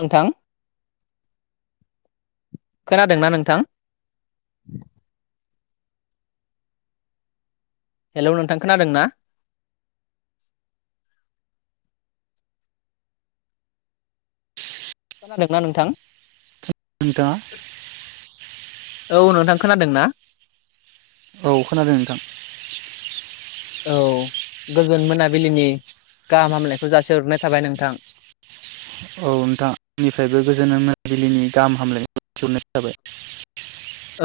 नोंथां खोनादोंना नोंथां? हेलौ नोंथां खोनादों ना? खोनादोंना नोंथां? नोंथाङा औ नोंथां खोनादों ना? औ खोनादों नोंथां। औ गोजोन मोनाबिलिनि गाहाम हामलायखौ जासिहरग्रोनाय थाबाय नोंथां। औ नोंथां आंनिफ्रायबो गोजोन मोनाबिलिनि गाहाम हामलायनायखौ जासिहरनाय थाबाय।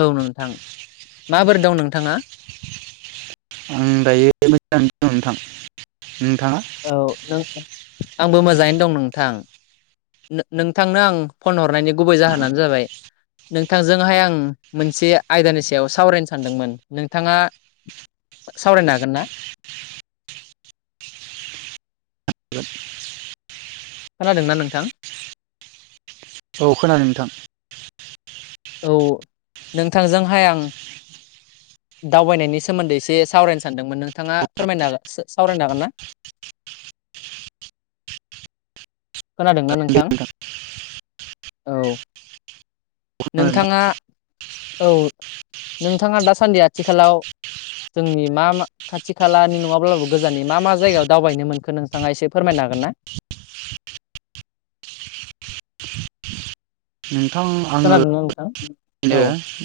औ नोंथां माबोरै दं नोंथाङा? आं दायो मोजाङैनो दं नोंथां। नोंथाङा औ नों आंबो मोजाङैनो दं नोंथां। नोंथांनो आं फन हरनायनि गुबै जाहोनानो जाबाय। नोंथांजोंहाय आं मोनसे आयदानि सायाव सावरायनो सानदोंमोन नोंथाङा सावरायनो हागोन ना? खोनादोंना नोंथां? औ खोनादों नोंथां। औ नोंथांजोंहाय आं दावबायनायनि सोमोन्दै एसे सावरायनो सानदोंमोन नोंथाङा फोरमायनो हागोन सावरायनो हागोन ना? खोनादोंना नोंथां। औ खोनादों नोंथां नोंथाङा औ नोंथाङा दासान्दि आथिखालाव जोंनि मा मा खाथि खालानि नङाब्लाबो गोजाननि मा मा जायगायाव दावबायनो मोनखो नोंथाङा एसे फोरमायनो हागोनना? नोंथां नोंथां आङोनो औ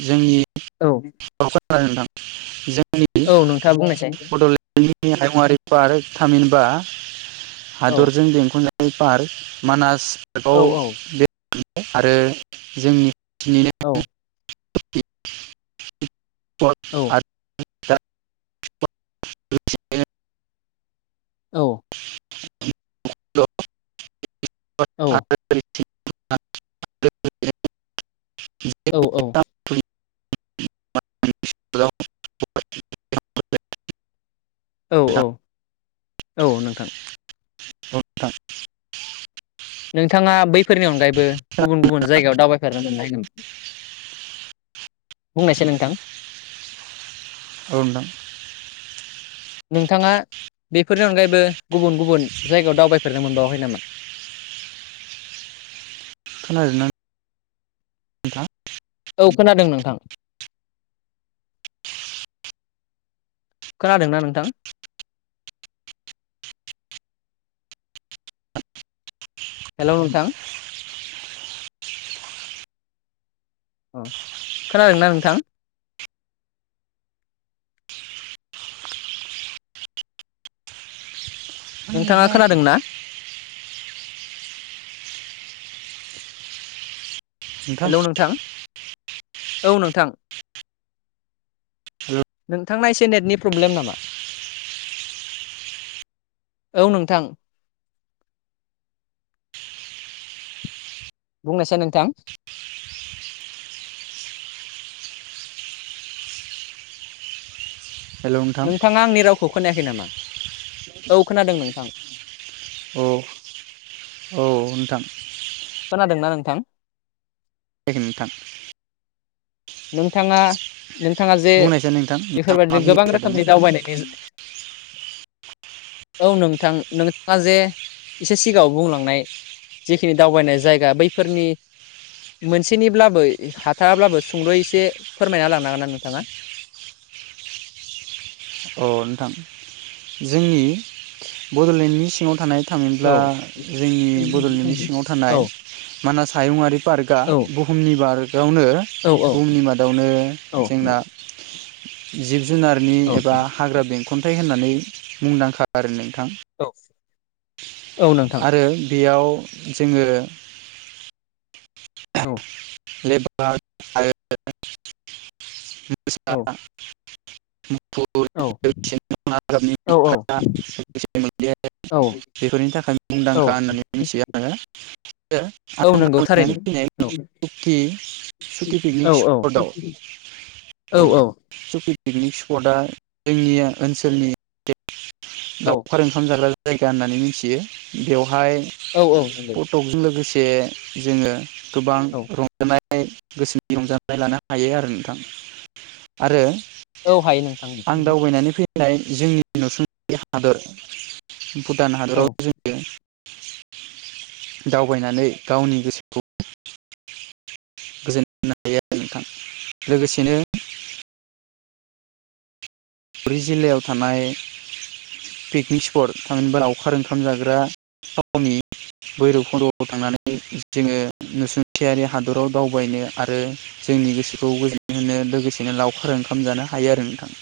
जोंनि औ क'क्राझार नोंथां [unintelligible] जोंनि औ नोंथाङा बुंनायसाय बड'लेण्डनि हायुङारारि पार्क थामहिनबा औ हादरजों बेंख'जानाय पार्क मानास औ औ पार्कआव बे आरो जोंनि औ [unintelligible] औ [unintelligible] औ औ [unintelligible] [unintelligible] औ औ [unintelligible] औ औ लोगोसेनो औ नोंथां [unintelligible] नोंथाङा बैफोरनि अनगायैबो गुबुन गुबुन जायगायाव दावबायफेरनो मोनबाय नामा? बुंनायसै नोंथां। औ नोंथां नोंथाङा बेफोरनि अनगायैबो गुबुन गुबुन जायगायाव दावबाय फेरनो मोनबावाखै नामा? खोनादोंना नोंथां? औ खोनादों नोंथां। खोनादोंना नोंथां? हेल' नोंथां अ खोनादोंना नोंथां? नोंथाङा आंनिब्लाखै खोनादों ना? हेल नोंथां औ नोंथां हेल' नोंथांना एसे नेटनि प्रब्लेम नामा औ नोंथां बुंनोसै नोंथां हेल' नोंथां नोंथाङा आंनि रावखौ खोनायाखै नामा औ खोनादों नोंथां औ औ नोंथां। खोनादोंना नोंथां? खोनायाखै नोंथां। नोंथाङा नोंथाङा जे बुंनायसाय नोंथां नोंथां मा बेफोरबायदिनो बुंनो गोबां रोखोमनि सानदोंमोन दावबायनायनि औ नोंथां नोंथाङा जे एसे सिगाङाव बुंलांनाय जिखिनि दावबायनाय जायगा बैफोरनि मोनसेनिब्लाबो हाथाराब्लाबो सुंदुयै एसे फोरमायना होलांनो हागोनना नोंथाङा अ नोंथां जोंनि बड'लेण्डनि सिङाव थानाय औ थामिनब्ला जोंनि बड'लेण्डनि सिङाव थानाय औ मानास हायुंङरि पार्कआ औ बुहुमनि बार्क बेयावनो औ बुहुमनि मादावनो औ जोंना जि जुनारनि औ एबा हाग्रा बेंखन्थाइ होननानै मुंदांखा आरो नों औ ' औ नोंथां आरो बेयाव जोङो औ लेवपारद आरो औ मोसा मुफुर औ [unintelligible] औ औ बेफोरनि थाखाय मुंदांखा औ होननानै मिथियो आरो [unintelligible] औ नंगौ फैनाय थारैनो औ सुकि औ पिकनिक औ स्पटआव औ पिकनिक स्पटआ जोंनिया ओनसोलनि औ लावखार ओंखाम जाग्रा जायगा होननानै मिथियो बेवहाय बेवहाय औ औ नंगौ फटकजों लोगोसे जोङो गोबां औ रंजानाय गोसोनि रंजानाय लानो हायो आरो नोंथां आरो औ हायो नोंथां। जाय जोंनि नुसुंसे हादर भुटान औ हादराव जोङो दावबायनानै गावनि गोसोखौ - गोजोनो हायो आरो नोंथां लोगोसेनो ब्रिजिल्लायाव थानाय पिकनिक स्पट थाङहिबा अखार ओंखाम जाग्रा थावनि भैरब खन्द'आव थांनानै जोङो नुसुंथियारि हादराव दावबायनो आरो जोंनि गोसोखौ गोजोननाय होनो लोगोसेनो लावखार ओंखाम जानो हायो आरो नोंथां।